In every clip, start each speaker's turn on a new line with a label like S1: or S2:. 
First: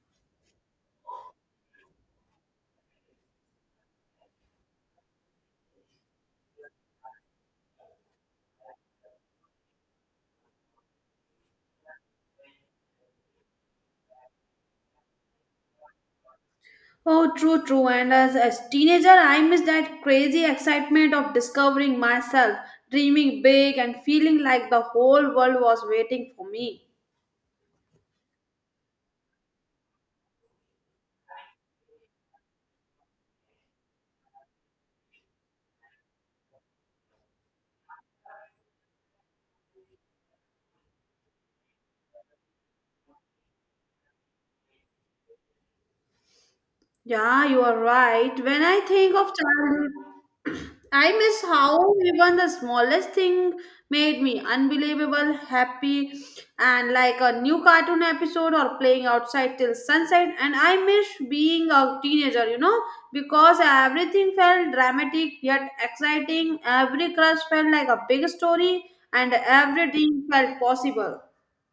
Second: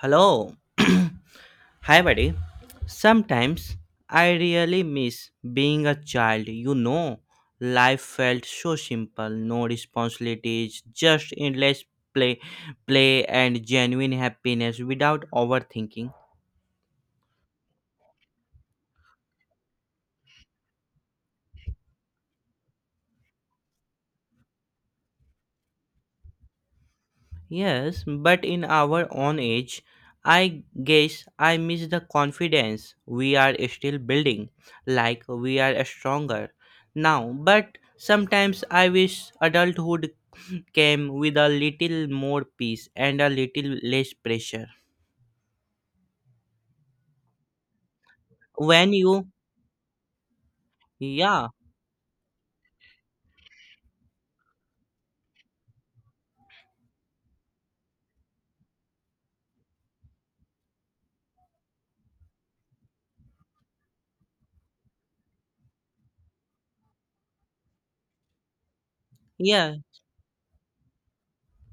S1: Hello. Hi, buddy. Sometimes I really miss being a child. Life felt so simple, no responsibilities, just endless play, play and genuine happiness without overthinking.
S2: Oh, true. And as a teenager, I miss that crazy excitement of discovering myself, dreaming big, and feeling like the whole world was waiting for me.
S1: Yes, but in our own age, I guess I miss the confidence we are still building, like we are stronger now. But sometimes I wish adulthood came with a little more peace and a little less pressure.
S2: Yeah, you are right. When I
S1: When
S2: think
S1: you,
S2: of childhood, I miss
S1: yeah,
S2: how even the smallest thing made me unbelievable, happy, and like a new cartoon episode or playing outside till sunset. And I miss being a teenager, because everything felt dramatic yet exciting. Every crush felt like a big story, and
S1: yeah,
S2: every dream felt possible.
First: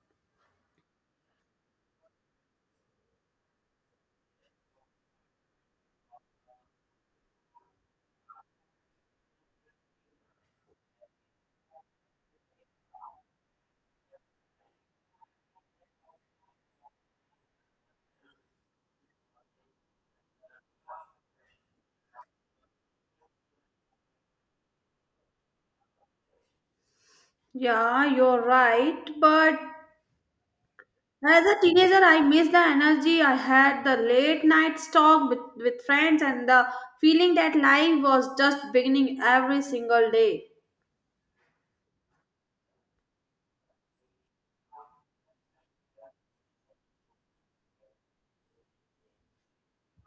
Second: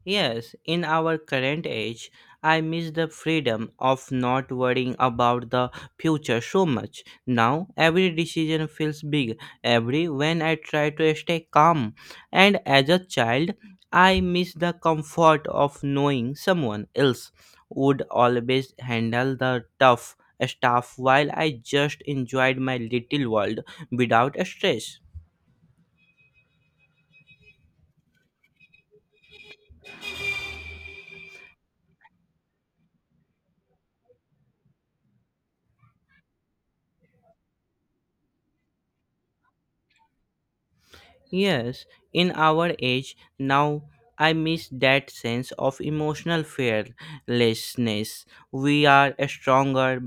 S1: Yes, in our current age, I miss the freedom of not worrying about the future so much. Now, every decision feels big, every when I try to stay calm. And as a child, I miss the comfort of knowing someone else would always handle the tough stuff while I just enjoyed my little world without stress.
S2: Yeah, you're right, but as a teenager, I miss the energy I had, the late night talk with friends, and the feeling that life was just beginning every single day.
S1: Yes, in our age now, I miss that sense of emotional fearlessness. We are stronger,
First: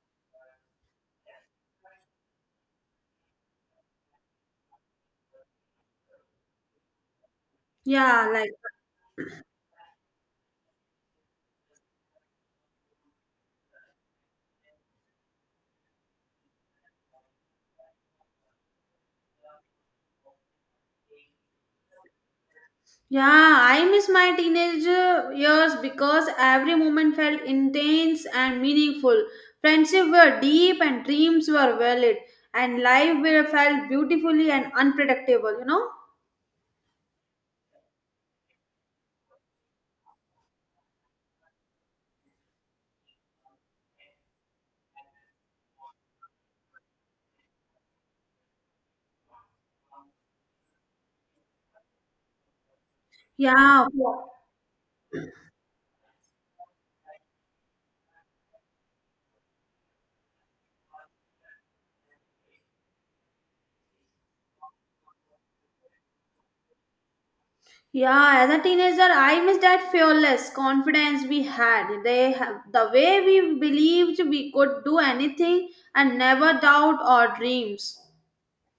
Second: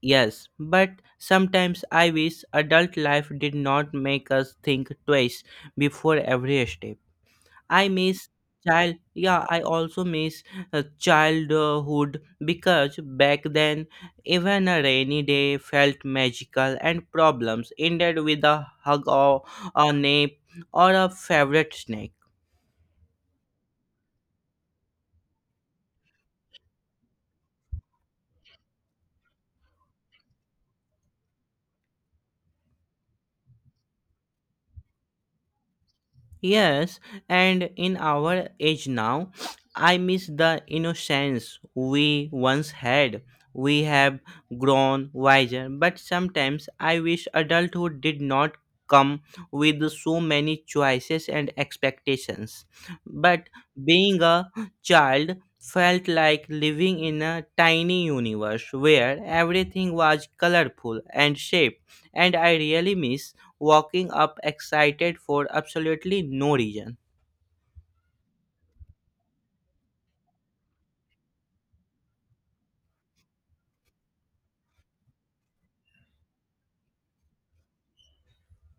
S1: yes, but sometimes I wish adult life did not make us think twice before every step. I
S2: Yeah,
S1: miss
S2: like,
S1: child. Yeah, I also miss childhood because back then, even a rainy day felt magical and problems ended with a hug or a nap or a favorite snack.
S2: yeah, I miss my teenage years because every moment felt intense and meaningful. Friendships were deep and dreams were valid, and life were felt beautifully and unpredictable, you know?
S1: Yes, and in our age now, I miss the innocence we once had. We have grown wiser, but sometimes I wish adulthood did not come with so many choices and expectations. But
S2: Yeah, yeah.
S1: being a child felt like living in a tiny universe where everything was colorful and shaped, and I really miss walking up excited for absolutely no reason.
S2: Yeah, as a teenager, I miss that fearless confidence we had. They have the way we believed we could do anything and never doubt our dreams.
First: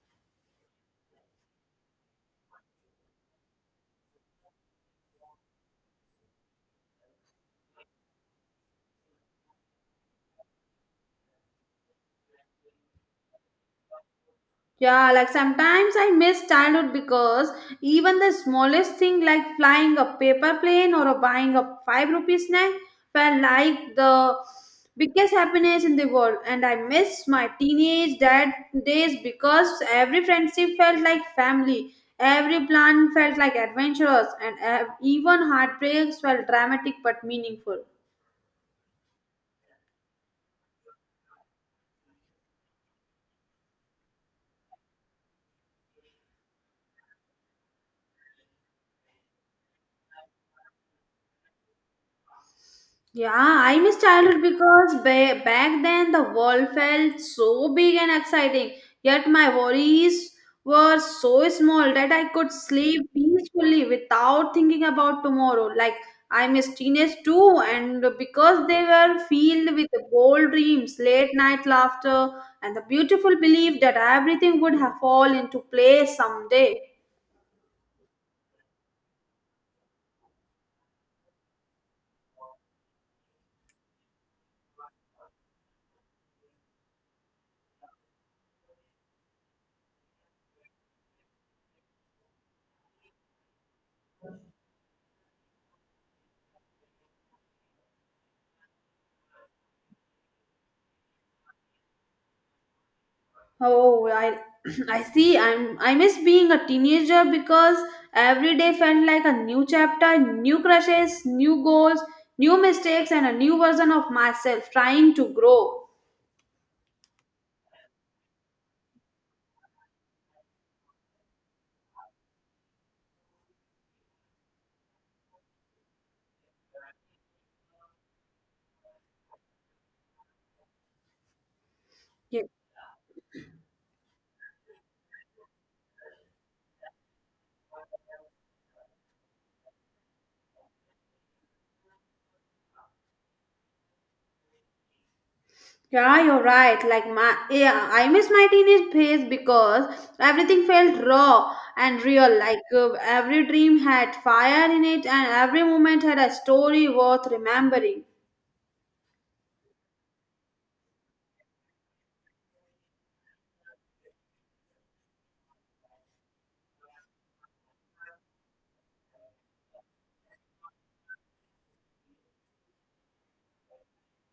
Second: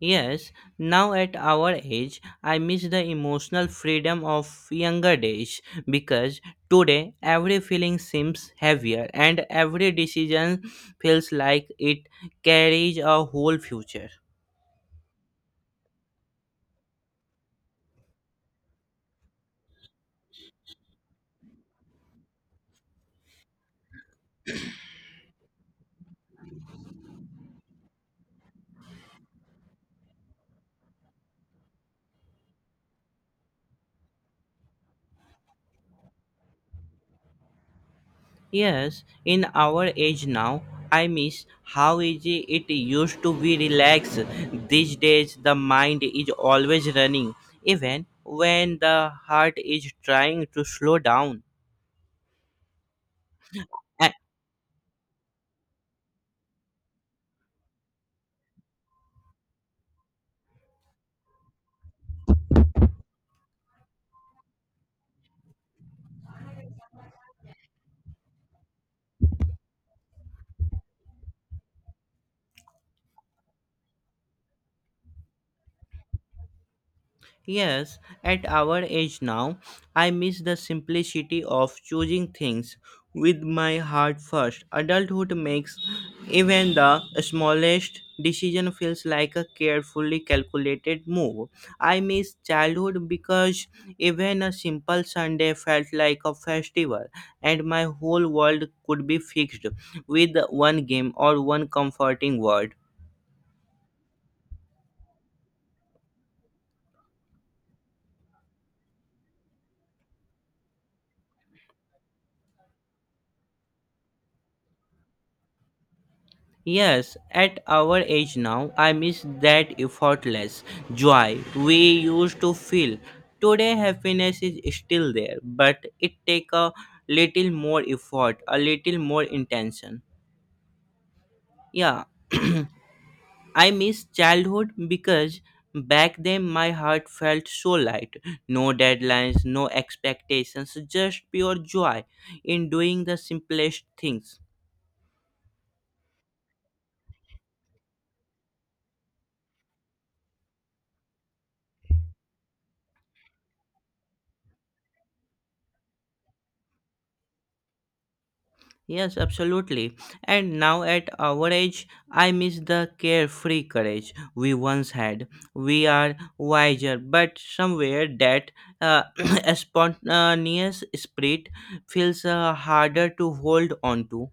S1: Yes, now at our age, I miss the emotional freedom of younger days because today every feeling seems heavier and every decision feels like it carries a whole future.
S2: Yeah, like sometimes I miss childhood because even the smallest thing like flying a paper plane or a buying a five rupee snack felt like the biggest happiness in the world. And I miss my teenage dad days because every friendship felt like family, every plan felt like adventurous, and even heartbreaks felt dramatic but meaningful.
S1: Yes, in our age now, I miss how easy it used to be relax. These days, the mind is always running, even when the heart is trying to slow down.
S2: Yeah, I miss childhood because back then the world felt so big and exciting. Yet my worries were so small that I could sleep peacefully without thinking about tomorrow. Like I miss teenage too, and because they were filled with bold dreams, late night laughter, and the beautiful belief that everything would have fall into place someday.
S1: Yes, at our age now, I miss the simplicity of choosing things with my heart first. Adulthood makes even the smallest decision feels like a carefully calculated move. I miss childhood because even a simple Sunday felt like a festival and my whole world could be fixed with one game or one comforting word.
S2: Oh, I I see. I miss being a teenager because every day felt like a new chapter, new crushes, new goals, new mistakes, and a new version of myself trying to grow.
S1: Yes, at our age now, I miss that effortless joy we used to feel. Today, happiness is still there, but it take a little more effort, a little more intention. Yeah,
S2: Yeah,
S1: I miss childhood because back then my heart felt so light. No deadlines, no expectations, just pure joy in doing the simplest things.
S2: yeah, you're right. I miss my teenage phase because everything felt raw and real. Like every dream had fire in it, and every moment had a story worth remembering.
S1: Yes, absolutely. And now at our age, I miss the carefree courage we once had. We are wiser, but somewhere that uh, a spontaneous spirit feels harder to hold on to.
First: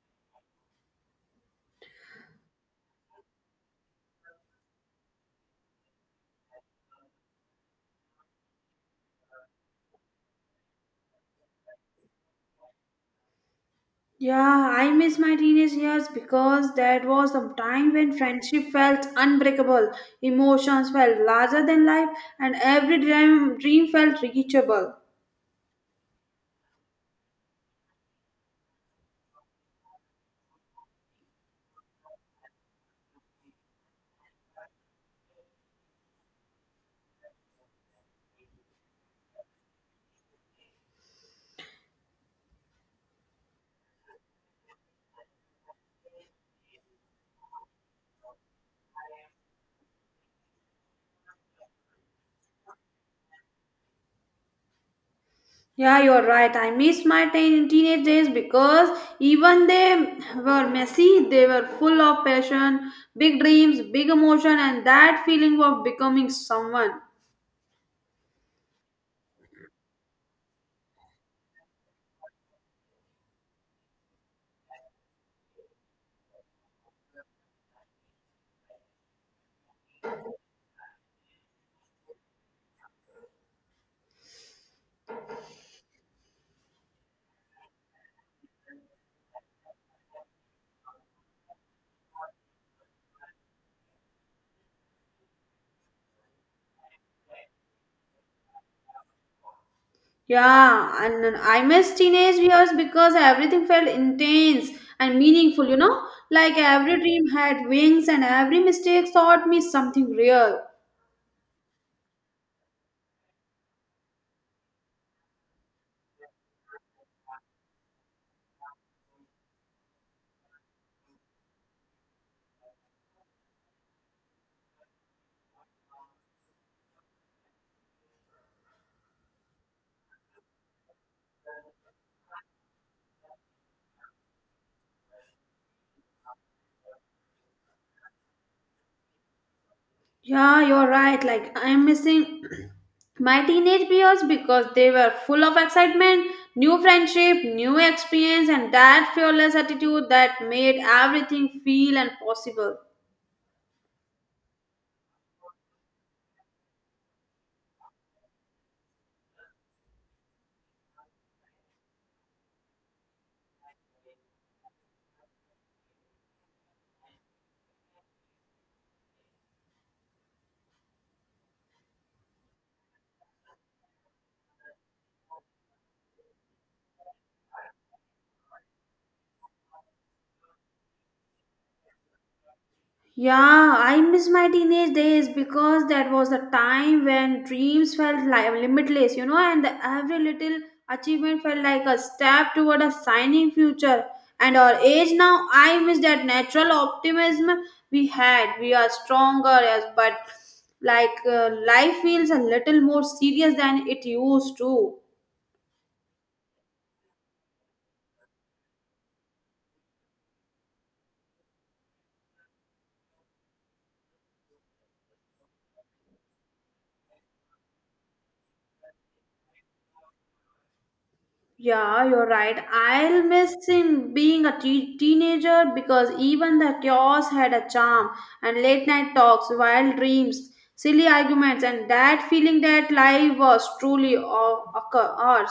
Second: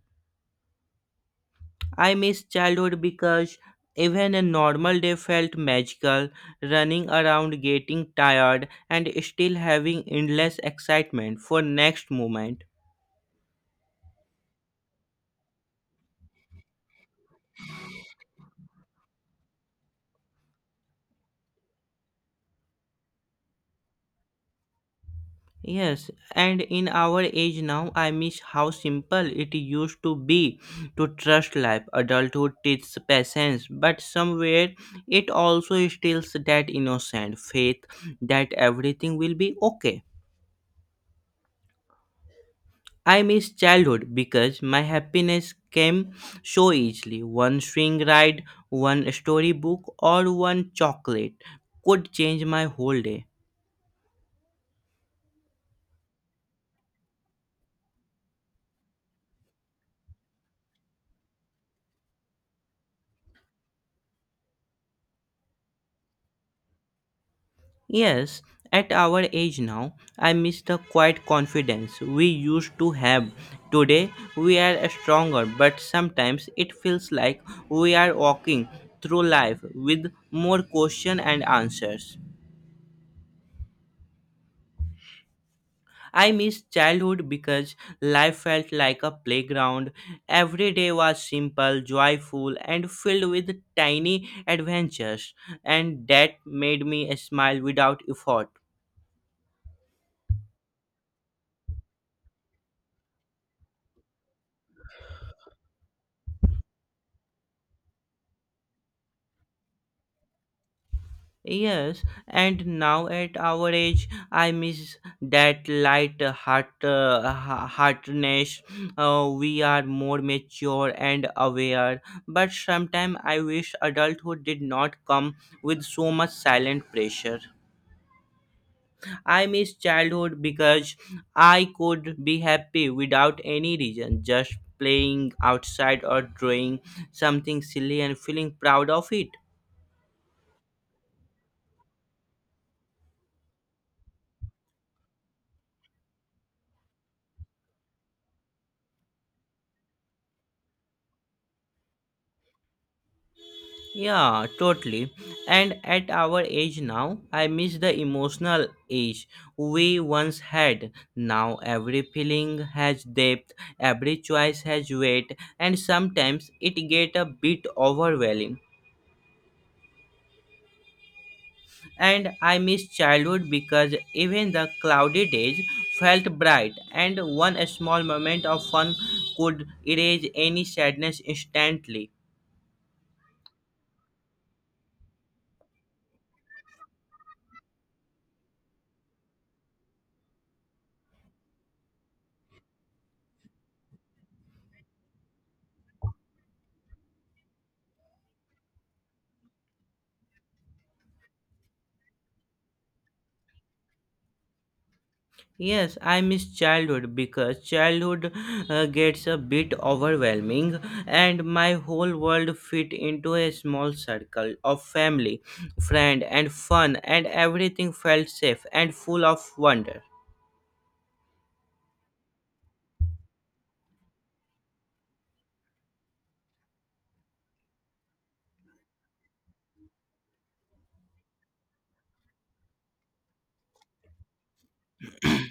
S1: I miss childhood because even a normal day felt magical, running around, getting tired, and still having endless excitement for next moment.
S2: Yeah, I miss my teenage years because that was the time when friendship felt unbreakable, emotions felt larger than life, and every dream felt reachable.
S1: Yes, and in our age now, I miss how simple it used to be to trust life. Adulthood teaches patience, but somewhere it also instills that innocent faith that everything will be okay. I miss childhood because my happiness came so easily. One swing ride, one storybook, or one chocolate could change my whole day.
S2: Yeah, you're right. I miss my teenage days because even they were messy, they were full of passion, big dreams, big emotion, and that feeling of becoming someone.
S1: Yes, at our age now, I miss the quiet confidence we used to have. Today, we are stronger, but sometimes it feels like we are walking through life with more questions and answers. I miss childhood because life felt like a playground. Every day was simple, joyful, and filled with tiny adventures, and that made me smile without effort.
S2: Yeah, and then I miss teenage years because everything felt intense and meaningful, you know? Like every dream had wings and every mistake taught me something real.
S1: Yes, and now at our age, I miss that light heartedness. We are more mature and aware, but sometimes I wish adulthood did not come with so much silent pressure. I miss childhood because I could be happy without any reason, just playing outside or drawing something silly and feeling proud of it.
S2: Yeah, you're right. Like I'm missing my teenage years because they were full of excitement, new friendship, new experience, and that fearless attitude that made everything feel and possible.
S1: Yeah, totally. And at our age now, I miss the emotional age we once had. Now every feeling has depth, every choice has weight, and sometimes it get a bit overwhelming. And I miss childhood because even the clouded age felt bright, and one small moment of fun could erase any sadness instantly.
S2: Yeah, I miss my teenage days because that was the time when dreams felt like limitless, you know, and every little achievement felt like a step toward a shining future. And our age now, I miss that natural optimism we had. We are stronger, yes, but like life feels a little more serious than it used to.
S1: Yes, I miss childhood because childhood gets a bit overwhelming and my whole world fit into a small circle of family, friend and fun and everything felt safe and full of wonder.
S2: Yeah, you're right. I'll miss him being a teenager because even the chaos had a charm and late night talks, wild dreams, silly arguments, and that feeling that life was truly ours.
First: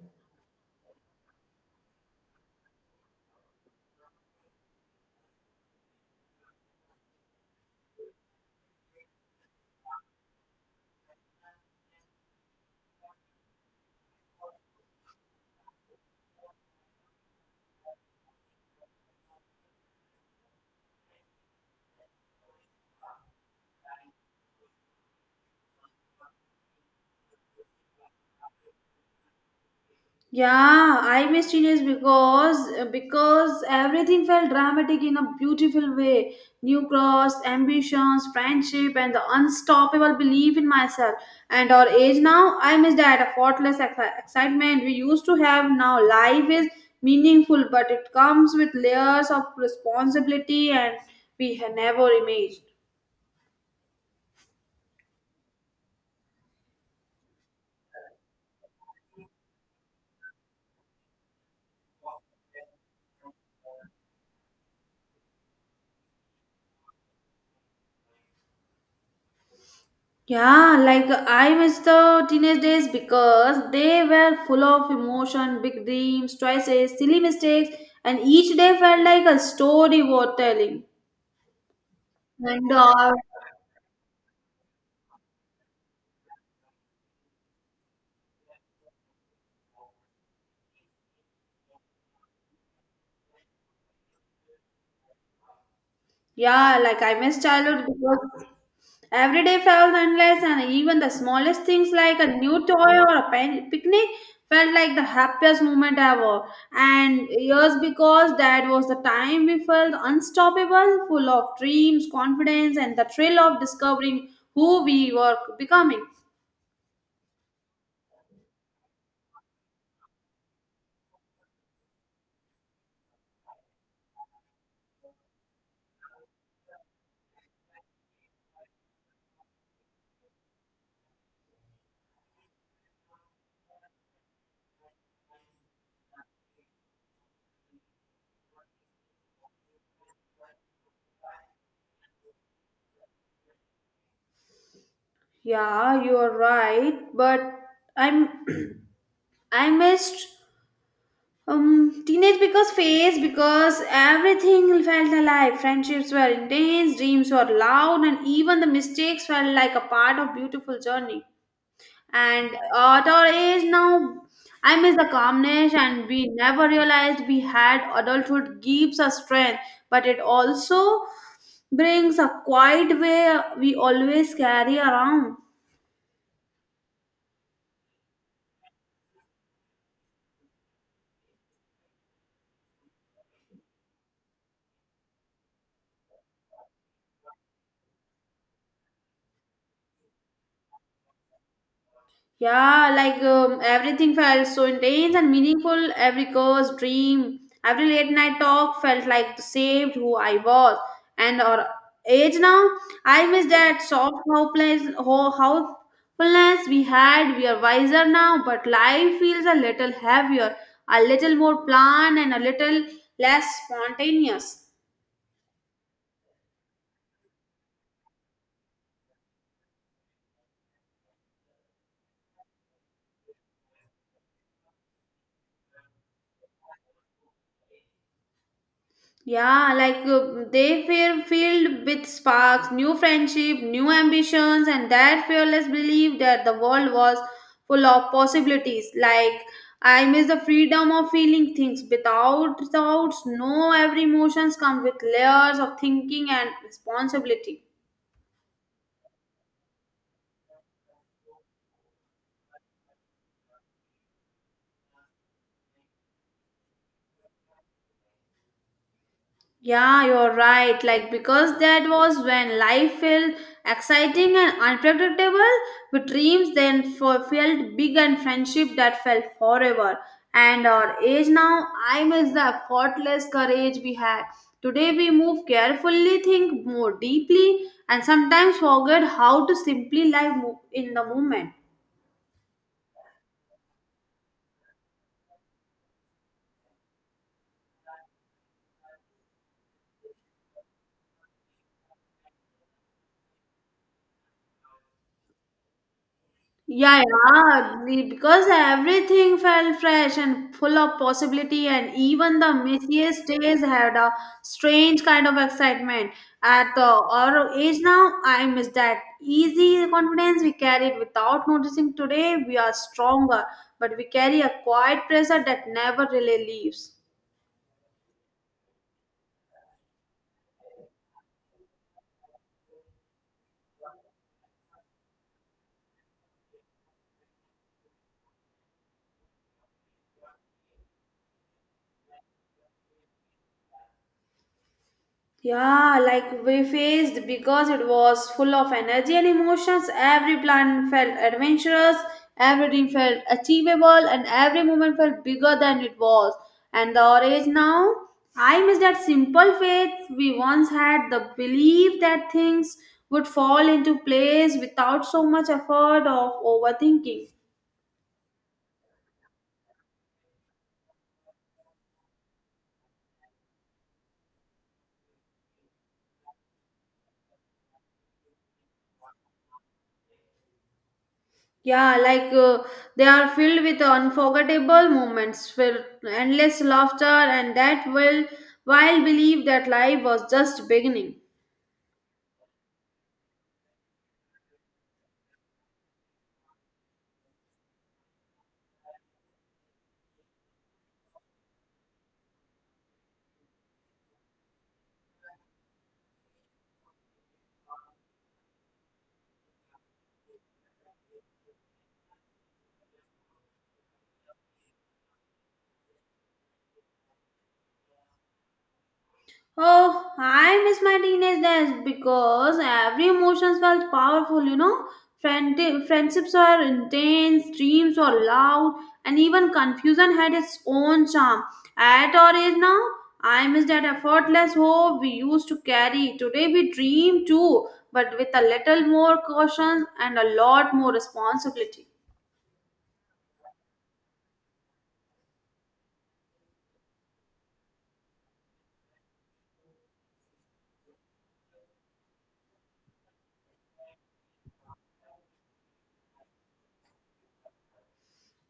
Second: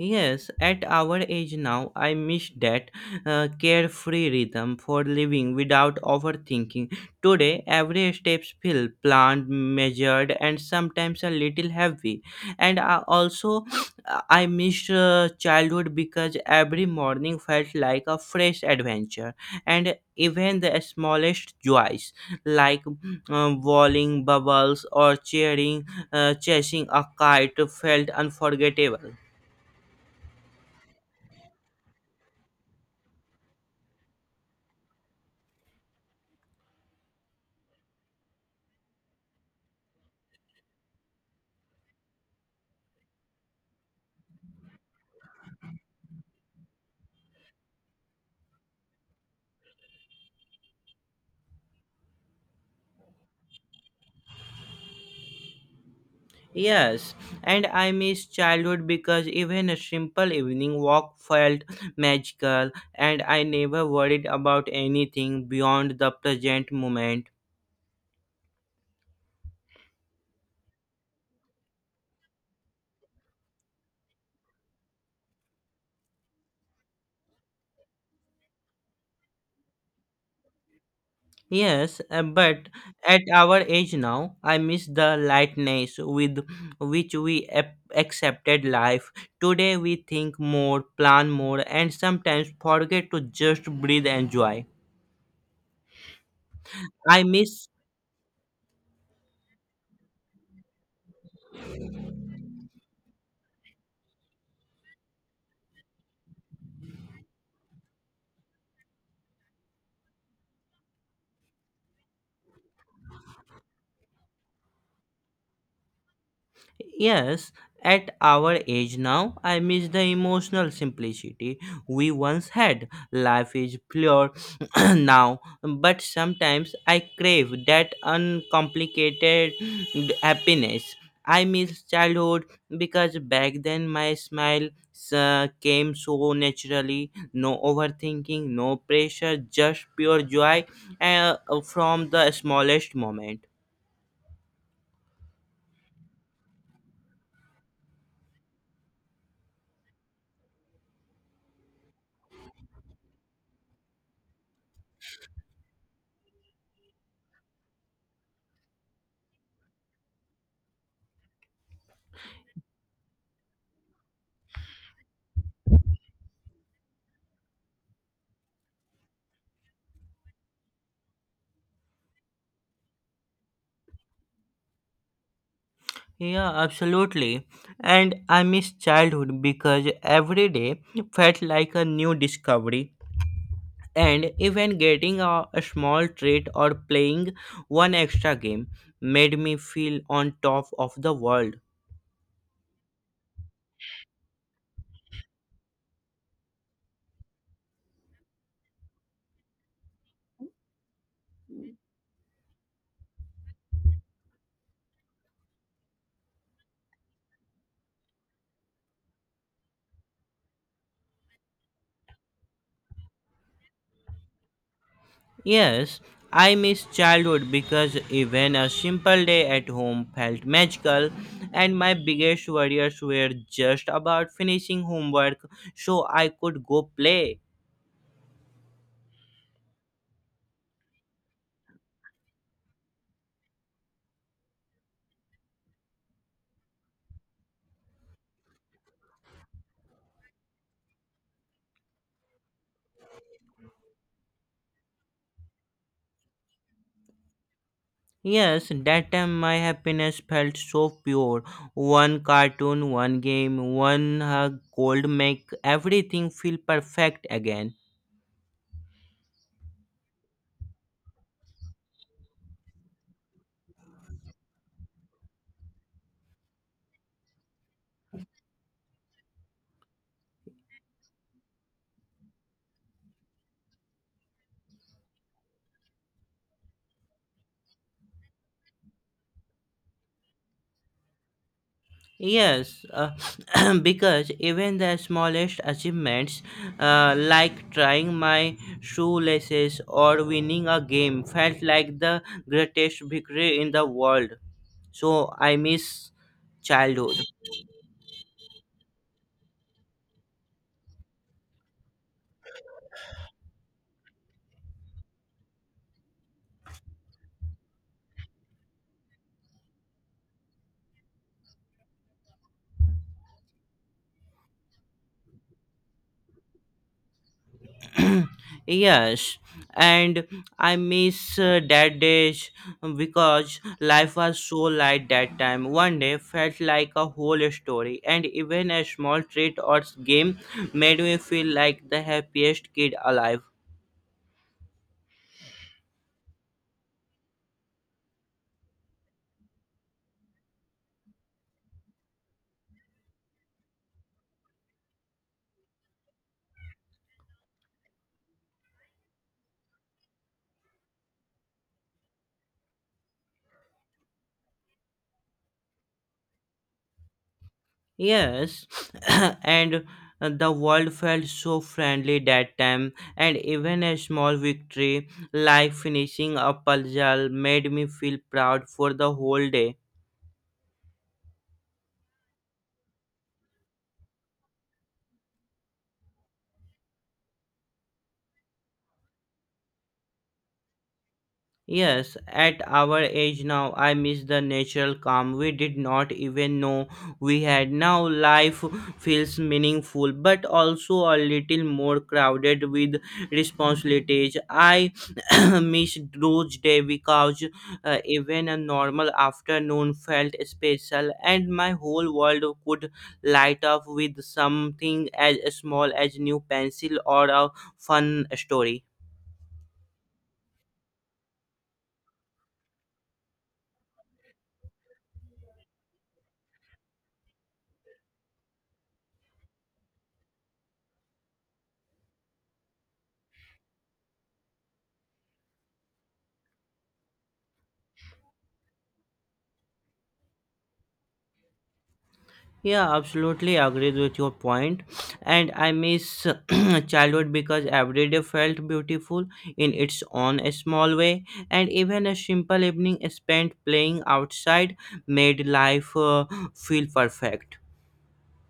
S1: Yes, at our age now, I miss that carefree rhythm for living without overthinking. Today, every step feels planned, measured, and sometimes a little heavy. And I also, I miss childhood because every morning felt like a fresh adventure, and even the smallest joys, like walling bubbles or chasing a kite, felt unforgettable.
S2: Yeah, I missed Genius because everything felt dramatic in a beautiful way. New cross, ambitions, friendship, and the unstoppable belief in myself. And our age now, I miss that a faultless excitement we used to have. Now life is meaningful, but it comes with layers of responsibility and we had never imagined.
S1: Yes, and I miss childhood because even a simple evening walk felt magical, and I never worried about anything beyond the present moment.
S2: Yeah, like I miss the teenage days because they were full of emotion, big dreams, choices, silly mistakes, and each day felt like a story worth telling.
S1: Yes, but
S2: And
S1: at our age now, I miss the lightness with which we accepted life. Today, we think more, plan more, and sometimes forget to just breathe and joy.
S2: Yeah, like I
S1: I
S2: miss
S1: miss
S2: childhood because every day felt endless, and even the smallest things like a new toy or a picnic felt like the happiest moment ever. And years because that was the time we felt unstoppable, full of dreams, confidence, and the thrill of discovering who we were becoming.
S1: Yes, at our age now, I miss the emotional simplicity we once had. Life is pure now, but sometimes I crave that uncomplicated happiness. I miss childhood because back then my smile came so naturally, no overthinking, no pressure, just pure joy uh, from the smallest moment.
S2: Yeah, you're right, but I'm I missed teenage because phase because everything felt alive. Friendships were intense, dreams were loud, and even the mistakes felt like a part of beautiful journey. And at our age now, I miss the calmness, and we never realized we had. Adulthood gives us strength, but it also brings a quiet way we always carry around.
S1: Yeah, absolutely. And I miss childhood because every day felt like a new discovery. And even getting a small treat or playing one extra game made me feel on top of the world.
S2: Yeah, like everything felt so intense and meaningful. Every curse, dream, every late night talk felt like saved who I was. And our age now, I miss that soft hopeless, hopefulness we had. We are wiser now, but life feels a little heavier, a little more planned, and a little less spontaneous.
S1: Yes, I miss childhood because even a simple day at home felt magical, and my biggest worries were just about finishing homework so I could go play.
S2: Yeah, like they were filled with sparks, new friendship, new ambitions, and that fearless belief that the world was full of possibilities. Like I miss the freedom of feeling things without thoughts. No, every emotions come with layers of thinking and responsibility.
S1: Yes, that time my happiness felt so pure. One cartoon, one game, one hug cold make everything feel perfect again.
S2: Yeah, you're right. Like, because that was when life felt exciting and unpredictable, with dreams then felt big and friendship that felt forever. And our age now, I miss the effortless courage we had. Today, we move carefully, think more deeply, and sometimes forget how to simply live in the moment.
S1: Yes, because even the smallest achievements, like trying my shoelaces or winning a game, felt like the greatest victory in the world. So I miss
S2: Yeah,
S1: childhood.
S2: yeah, because everything felt fresh and full of possibility, and even the messiest days had a strange kind of excitement. At the our age now, I miss that easy confidence we carried without noticing. Today, we are stronger, but we carry a quiet pressure that never really leaves.
S1: Yes, and I miss that days because life was so light that time. One day felt like a whole story, and even a small treat or game made me feel like the happiest kid alive.
S2: Yeah, like we faced because it was full of energy and emotions. Every plan felt adventurous, everything felt achievable, and every moment felt bigger than it was. And the age now, I miss that simple faith we once had the belief that things would fall into place without so much effort of overthinking.
S1: Yes, and the world felt so friendly that time, and even a small victory like finishing a puzzle made me feel proud for the whole day.
S2: Yeah, like they are filled with unforgettable moments, with endless laughter, and that will while believe that life was just beginning.
S1: Yes, at our age now, I miss the natural calm. We did not even know we had. Now life feels meaningful, but also a little more crowded with responsibilities. I miss those days because even a normal afternoon felt special, and my whole world could light up with something as small as new pencil or a fun story.
S2: Oh, I miss my teenage days because every emotions felt powerful, you know. Friend- friendships were intense, dreams were loud, and even confusion had its own charm. At our age now, I miss that effortless hope we used to carry. Today we dream too, but with a little more caution and a lot more responsibility.
S1: Yeah, absolutely agreed with your point. And I miss childhood because every day felt beautiful in its own small way. And even a simple evening spent playing outside made life feel perfect.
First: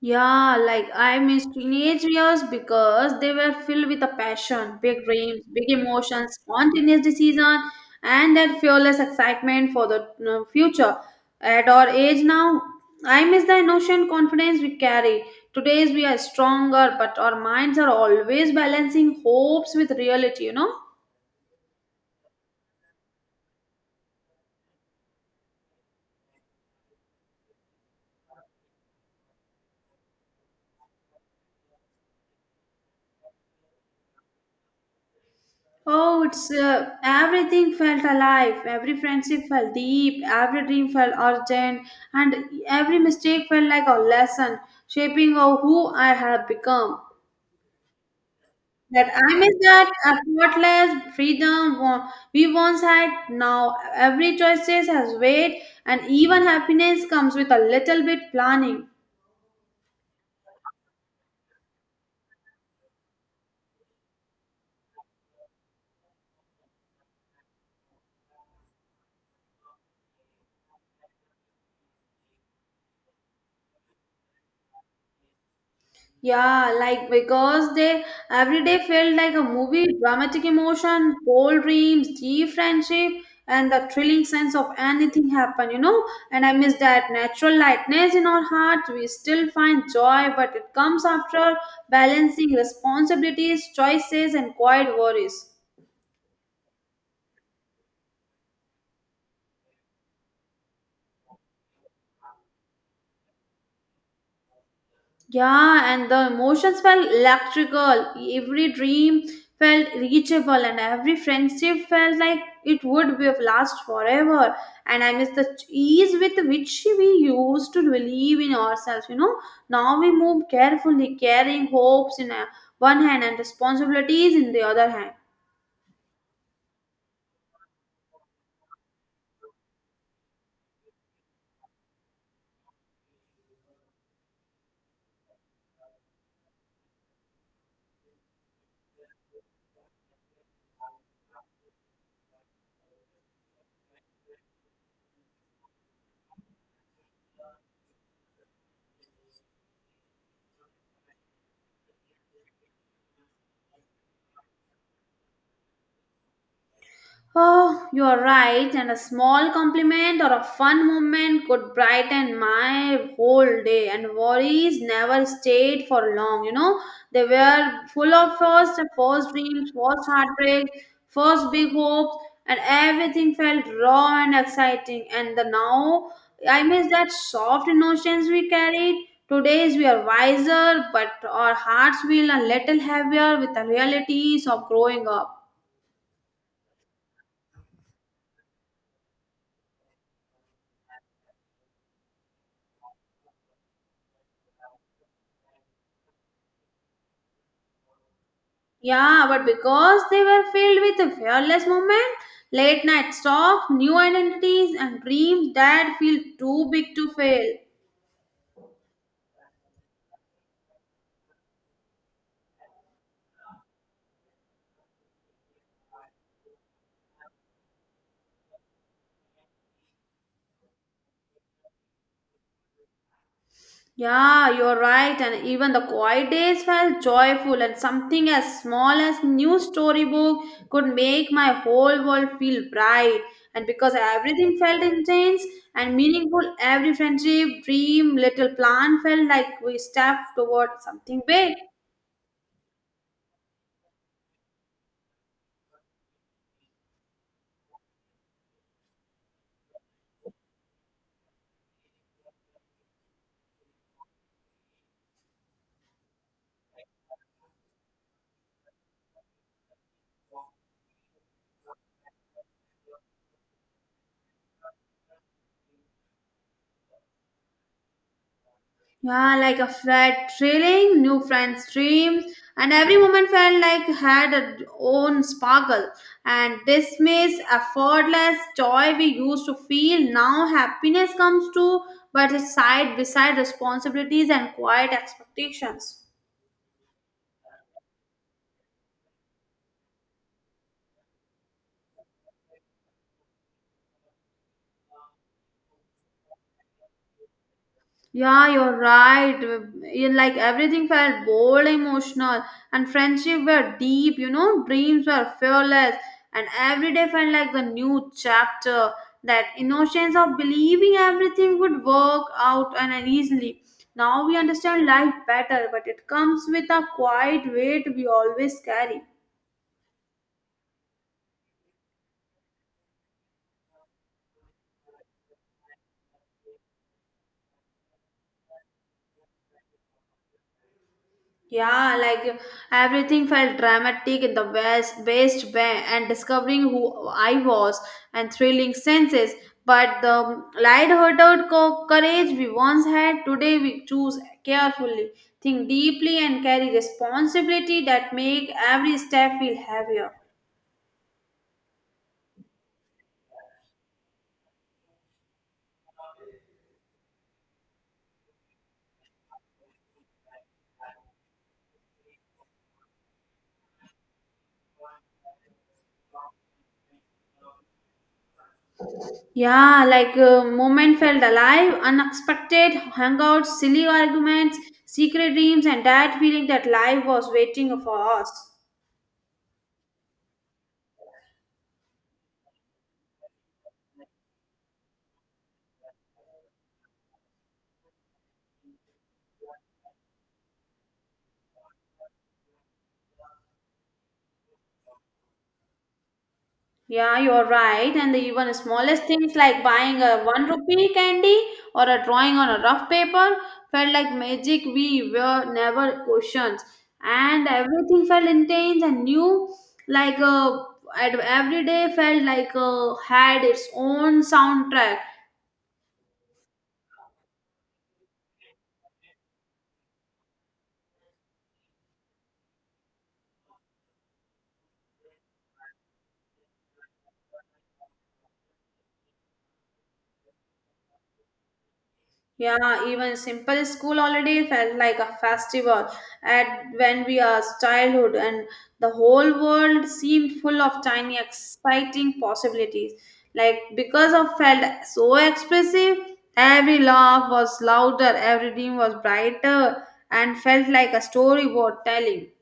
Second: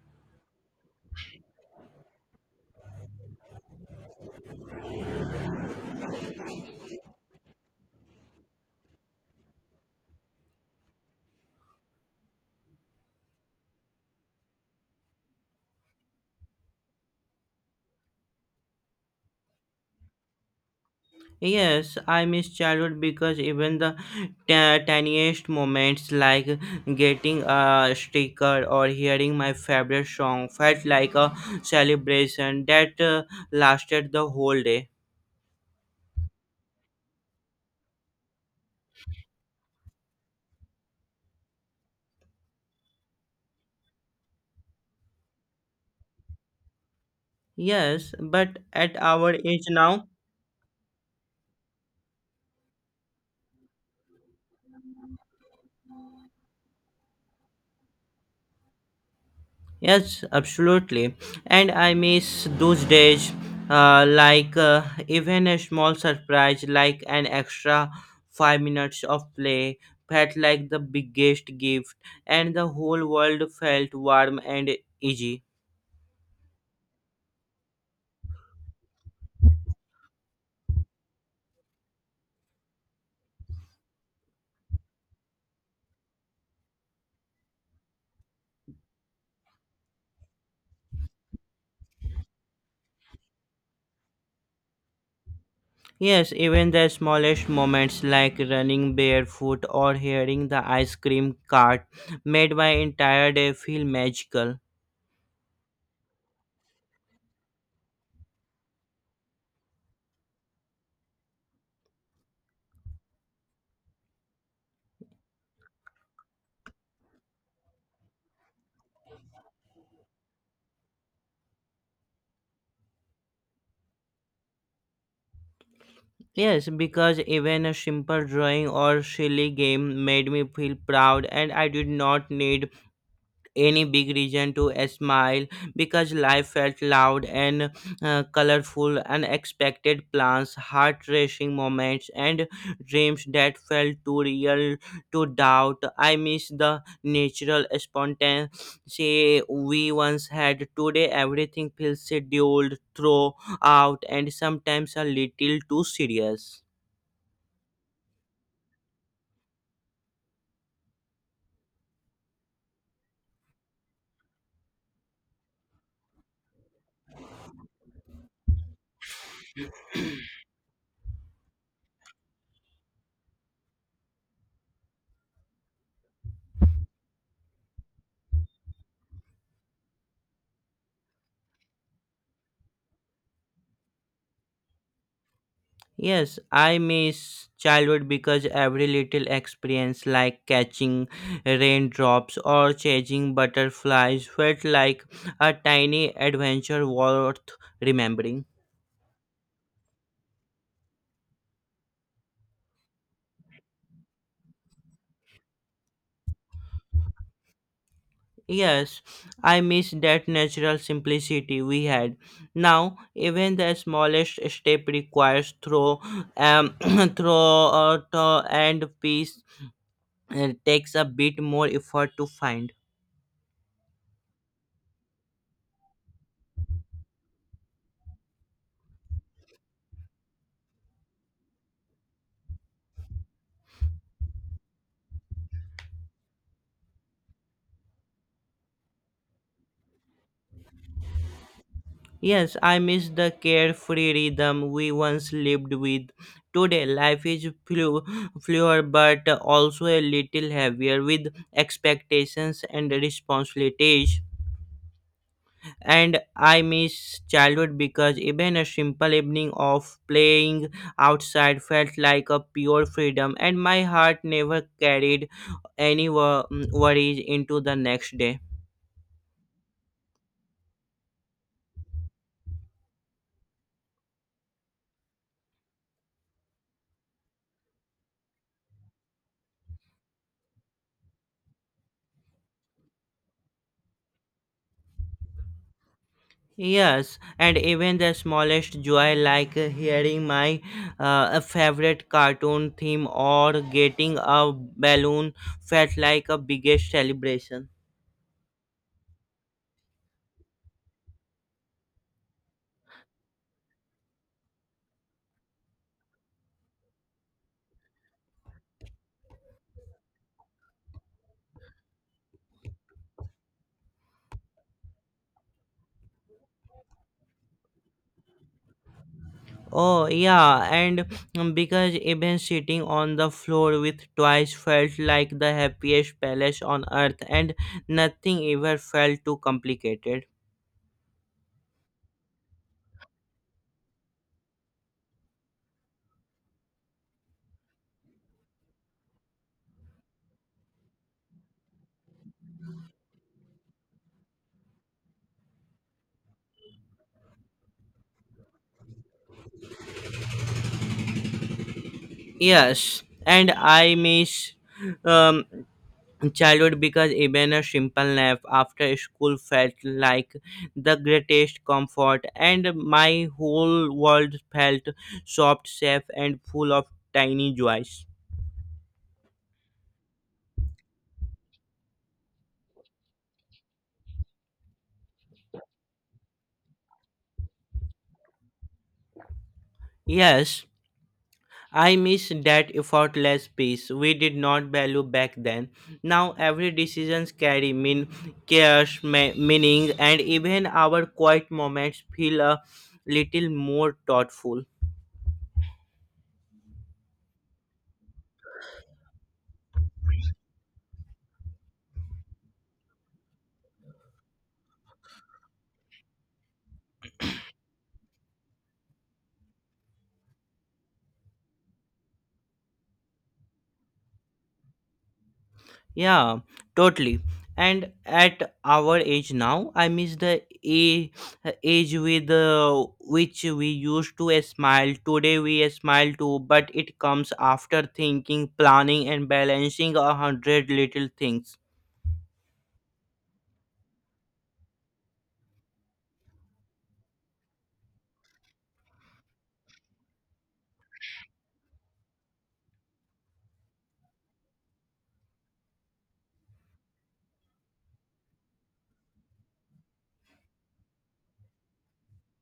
S2: Yeah, like I miss teenage years because they were filled with a passion, big dreams, big emotions, spontaneous decision, and that fearless excitement for the future. At our age now, I miss the innocent confidence we carry. Today's we are stronger, but our minds are always balancing hopes with reality. You know.
S1: Yes, I miss childhood because even the tiniest moments like getting a sticker or hearing my favorite song felt like a celebration that lasted the whole day.
S2: Oh, it's everything felt alive. Every friendship felt deep. Every dream felt urgent, and every mistake felt like a lesson, shaping of who I have become.
S1: Yes, but at
S2: That
S1: our
S2: I miss
S1: age
S2: that
S1: now,
S2: effortless freedom we once had. Now every choice has weight, and even happiness comes with a little bit planning.
S1: yes, absolutely. And I miss those days, like even a small surprise, like an extra 5 minutes of play, felt like the biggest gift, and the whole world felt warm and easy.
S2: Yeah, like because they every day felt like a movie, dramatic emotion, bold dreams, deep friendship, and the thrilling sense of anything happen, you know. And I miss that natural lightness in our hearts. We still find joy, but it comes after balancing responsibilities, choices, and quiet worries.
S1: Yes, even the smallest moments like running barefoot or hearing the ice cream cart made my entire day feel magical.
S2: Yeah, and the emotions felt electrical. Every dream felt reachable, and every friendship felt like it would be of last forever. And I miss the ease with which we used to believe in ourselves. You know, now we move carefully, carrying hopes in one hand and responsibilities in the other hand.
S1: Yes, because even a simple drawing or silly game made me feel proud, and I did not need any big reason to smile because life felt loud and colorful, unexpected plans, heart racing moments, and dreams that felt too real to doubt. I miss the natural spontaneity we once had. Today, everything feels scheduled, thrown out, and sometimes a little too serious.
S2: Oh, you are right, and a small compliment or a fun moment could brighten my whole day. And worries never stayed for long, you know. They were full of first dreams, first heartbreak, first big hopes, and everything felt raw and exciting. And the now, I miss that soft emotions we carried. Today's we are wiser, but our hearts feel a little heavier with the realities of growing up.
S1: Yes, I miss childhood because every little experience, like catching raindrops or chasing butterflies, felt like a tiny adventure worth remembering.
S2: Yeah, but because they were filled with a fearless movement, late night stalks, new identities, and dreams that feel too big to fail.
S1: Yes, I miss that natural simplicity we had. Now, even the smallest step requires um, throw and peace takes a bit more effort to find.
S2: Yeah, you're right, and even the quiet days felt joyful, and something as small as new storybook could make my whole world feel bright. And because everything felt intense and meaningful, every friendship, dream, little plan felt like we stepped towards something big.
S1: Yes, I miss the carefree rhythm we once lived with. Today, life is fluid but also a little heavier with expectations and responsibilities. And I miss childhood because even a simple evening of playing outside felt like a pure freedom, and my heart never carried any worries into the next day.
S2: Yeah, like a flat thrilling, new friends stream, and every moment felt like had a own sparkle. And dismiss, effortless joy we used to feel. Now happiness comes to, but it's side beside responsibilities and quiet expectations.
S1: Yes, and even the smallest joy, like hearing my favorite cartoon theme or getting a balloon, felt like a biggest celebration.
S2: Yeah, you're right. You like everything felt bold, emotional, and friendship were deep. You know, dreams were fearless, and every day felt like the new chapter. That innocence of believing everything would work out and easily. Now we understand life better, but it comes with a quiet weight we always carry.
S1: Oh, yeah, and because even sitting on the floor with toys felt like the happiest palace on earth, and nothing ever felt too complicated.
S2: Yeah, like everything felt dramatic in the best, best way, and discovering who I was and thrilling senses. But the light-hearted courage we once had, today we choose carefully, think deeply, and carry responsibility that make every step feel heavier.
S1: Yes, and I miss. Um, Childhood because even a simple nap after school felt like the greatest comfort, and my whole world felt soft, safe, and full of tiny joys.
S2: Yeah, like moment felt alive, unexpected hangouts, silly arguments, secret dreams, and that feeling that life was waiting for us.
S1: Yes, I miss that effortless peace we did not value back then. Now every decision carry mean cares, meaning, and even our quiet moments feel a little more thoughtful.
S2: Yeah, you're right. And the even smallest things like buying a 1 rupee candy or a drawing on a rough paper felt like magic we were never questioned. And everything felt intense and new, like uh, every day felt like had its own soundtrack.
S1: Yeah, totally. And at our age now, I miss the a- age with which we used to smile. Today we smile too, but it comes after thinking, planning, and balancing a hundred little things.
S2: Yeah, even simple school holiday felt like a festival at when we are childhood and the whole world seemed full of tiny exciting possibilities. Like because I felt so expressive, every laugh was louder, every dream was brighter and felt like a storyboard telling.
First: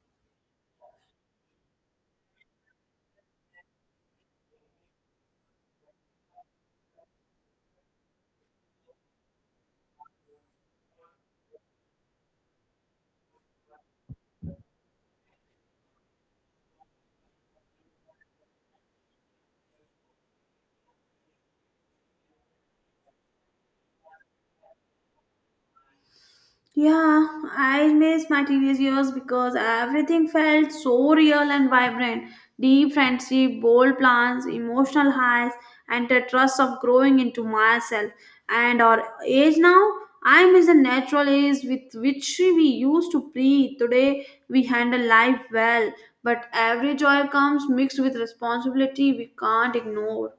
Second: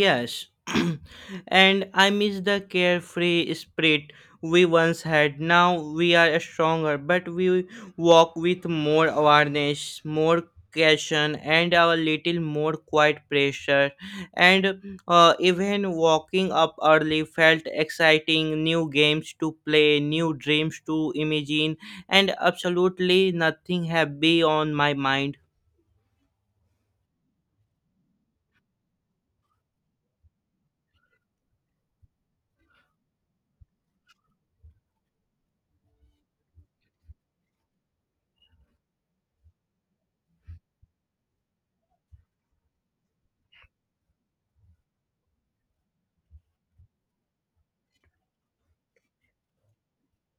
S1: Yes, and I miss the carefree spirit we once had. Now we are stronger, but we walk with more awareness, more caution, and a little more quiet pressure. And even walking up early felt exciting. New games to play, new dreams to imagine, and absolutely nothing heavy on my mind.
S2: Yeah, I miss my teenage years because everything felt so real and vibrant. Deep friendship, bold plans, emotional highs, and the trust of growing into myself. And our age now, I miss the natural ease with which we used to breathe. Today, we handle life well, but every joy comes mixed with responsibility we can't ignore.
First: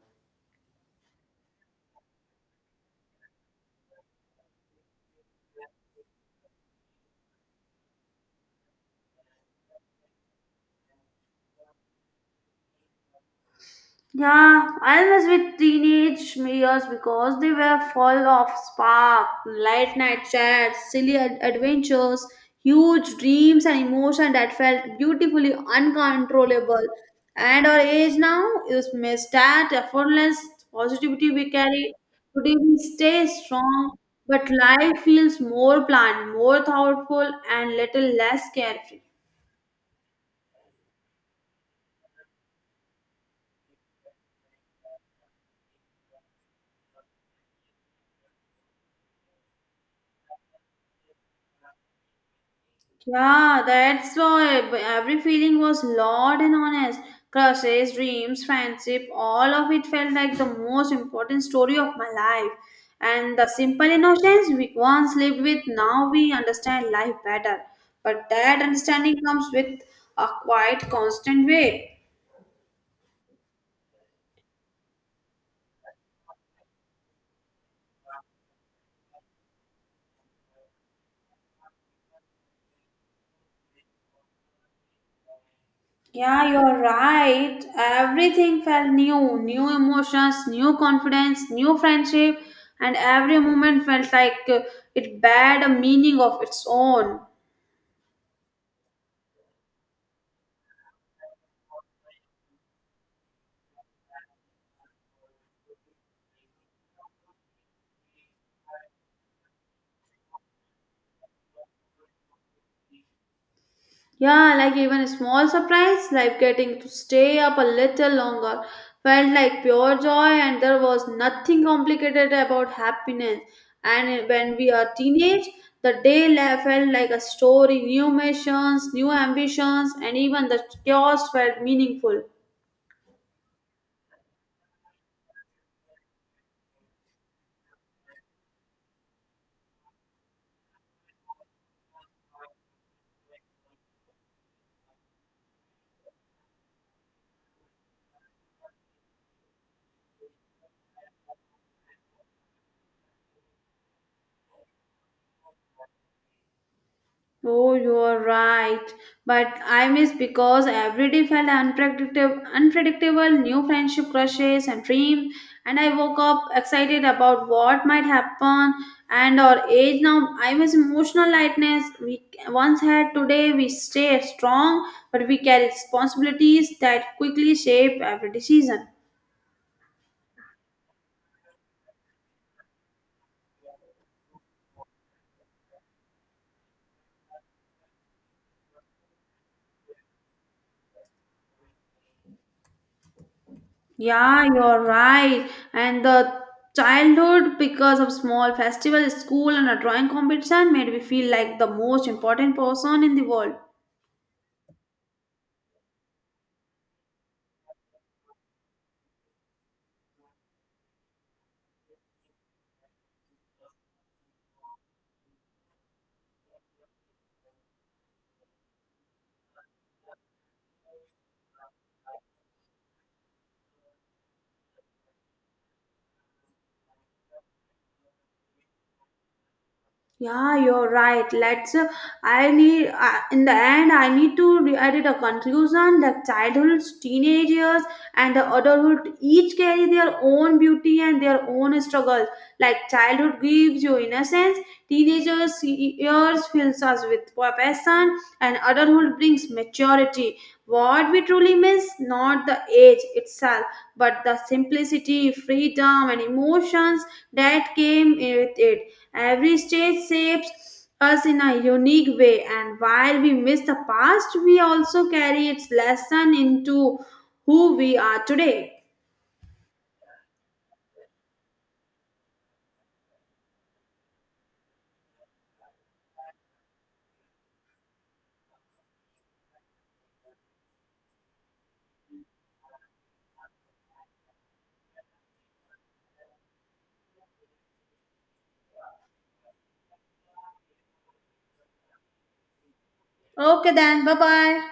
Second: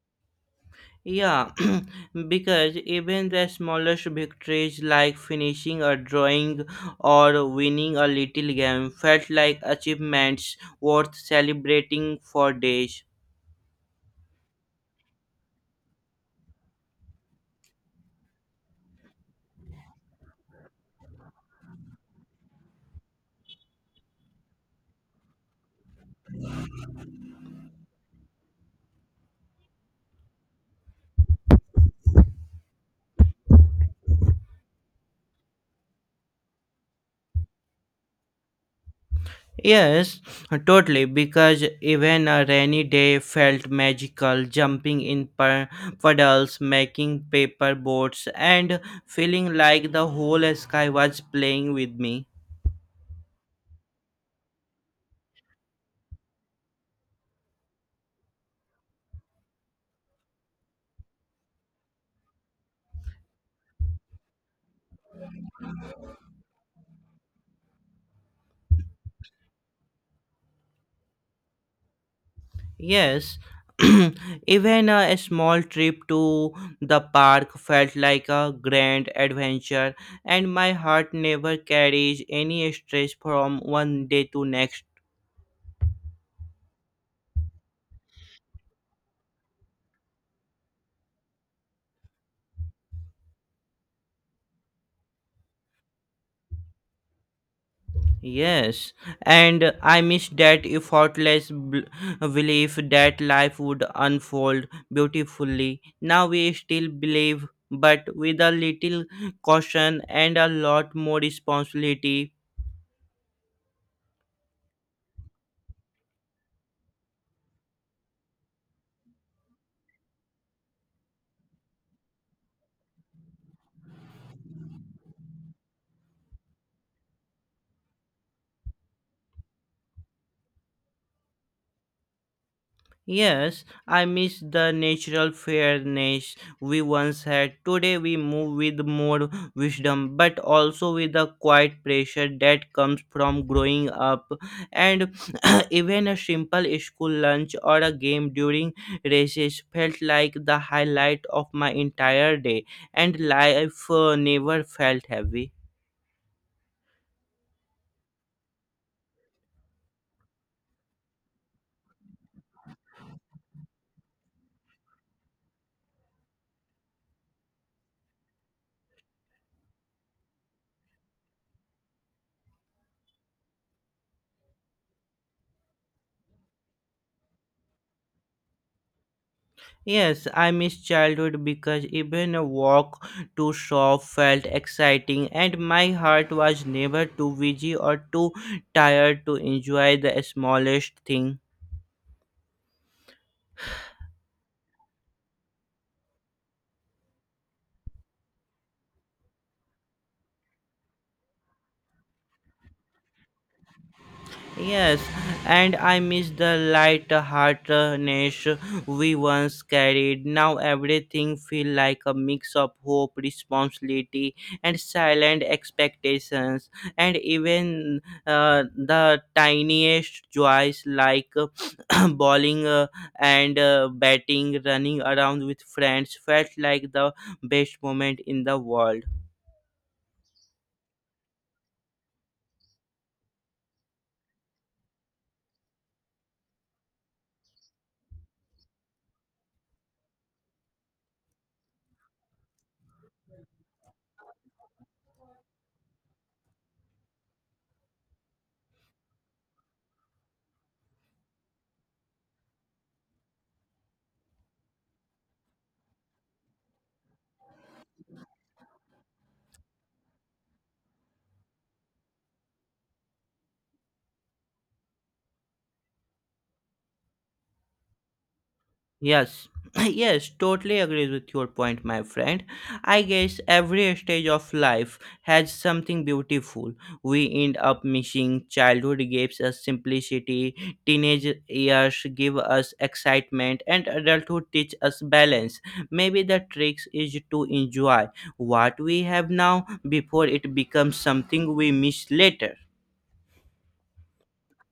S1: Yeah, because even the smallest victories like finishing a drawing or winning a little game felt like achievements worth celebrating for days.
S2: Yeah, I was with teenage years because they were full of spark, late night chats, silly adventures, huge dreams and emotion that felt beautifully uncontrollable. And our age now is missed that effortless positivity we carry. Today we stay strong, but life feels more planned, more thoughtful and little less carefree.
S1: Yes, totally, because even a rainy day felt magical, jumping in puddles, making paper boats, and feeling like the whole sky was playing with me.
S2: Yeah, that's why every feeling was loud and honest. Crushes, dreams, friendship, all of it felt like the most important story of my life. And the simple innocence we once lived with, now we understand life better. But that understanding comes with a quite constant weight.
S1: Yes, even a small trip to the park felt like a grand adventure, and my heart never carries any stress from one day to next.
S2: Yeah, you're right. Everything felt new new emotions, new confidence, new friendship, and every moment felt like it had a meaning of its own.
S1: Yes, and I miss that effortless belief that life would unfold beautifully. Now we still believe, but with a little caution and a lot more responsibility.
S2: Yeah, like even a small surprise, like getting to stay up a little longer, felt like pure joy, and there was nothing complicated about happiness. And when we are teenage, the felt like a story, new missions, new ambitions, and even the chaos felt meaningful.
S1: Yes, I miss the natural fairness we once had. Today we move with more wisdom, but also with the quiet pressure that comes from growing up. And even a simple school lunch or a game during races felt like the highlight of my entire day, and life never felt heavy.
S2: Oh, you are right. But I miss because every day felt unpredictable, unpredictable new friendship crushes and dreams. And I woke up excited about what might happen. And our age now, I miss emotional lightness we once had. Today, we stay strong, but we carry responsibilities that quickly shape every decision.
S1: Yes, I miss childhood because even a walk to shop felt exciting and my heart was never too busy or too tired to enjoy the smallest thing.
S2: Yeah, you're right. And the childhood, because of small festival, school, and a drawing competition, made me feel like the most important person in the world.
S1: Yes, and I miss the light heartedness we once carried. Now everything feel like a mix of hope, responsibility, and silent expectations. And even the tiniest joys, like bowling and batting, running around with friends, felt like the best moment in the world.
S2: Yeah, you're right. Let's. I need. In the end, I need to edit a conclusion that childhoods, teenage years, and the adulthood each carry their own beauty and their own struggles. Like childhood gives you innocence, teenagers years fills us with passion, and adulthood brings maturity. What we truly miss, not the age itself, but the simplicity, freedom, and emotions that came with it. Every stage shapes us in a unique way, and while we miss the past, we also carry its lesson into who we are today.
S1: Yes, yes, totally agrees with your point, my friend. I guess every stage of life has something beautiful. We end up missing. Childhood gives us simplicity, teenage years give us excitement, and adulthood teach us balance. Maybe the trick is to enjoy what we have now before it becomes something we miss later.
S2: Okay, then, bye bye.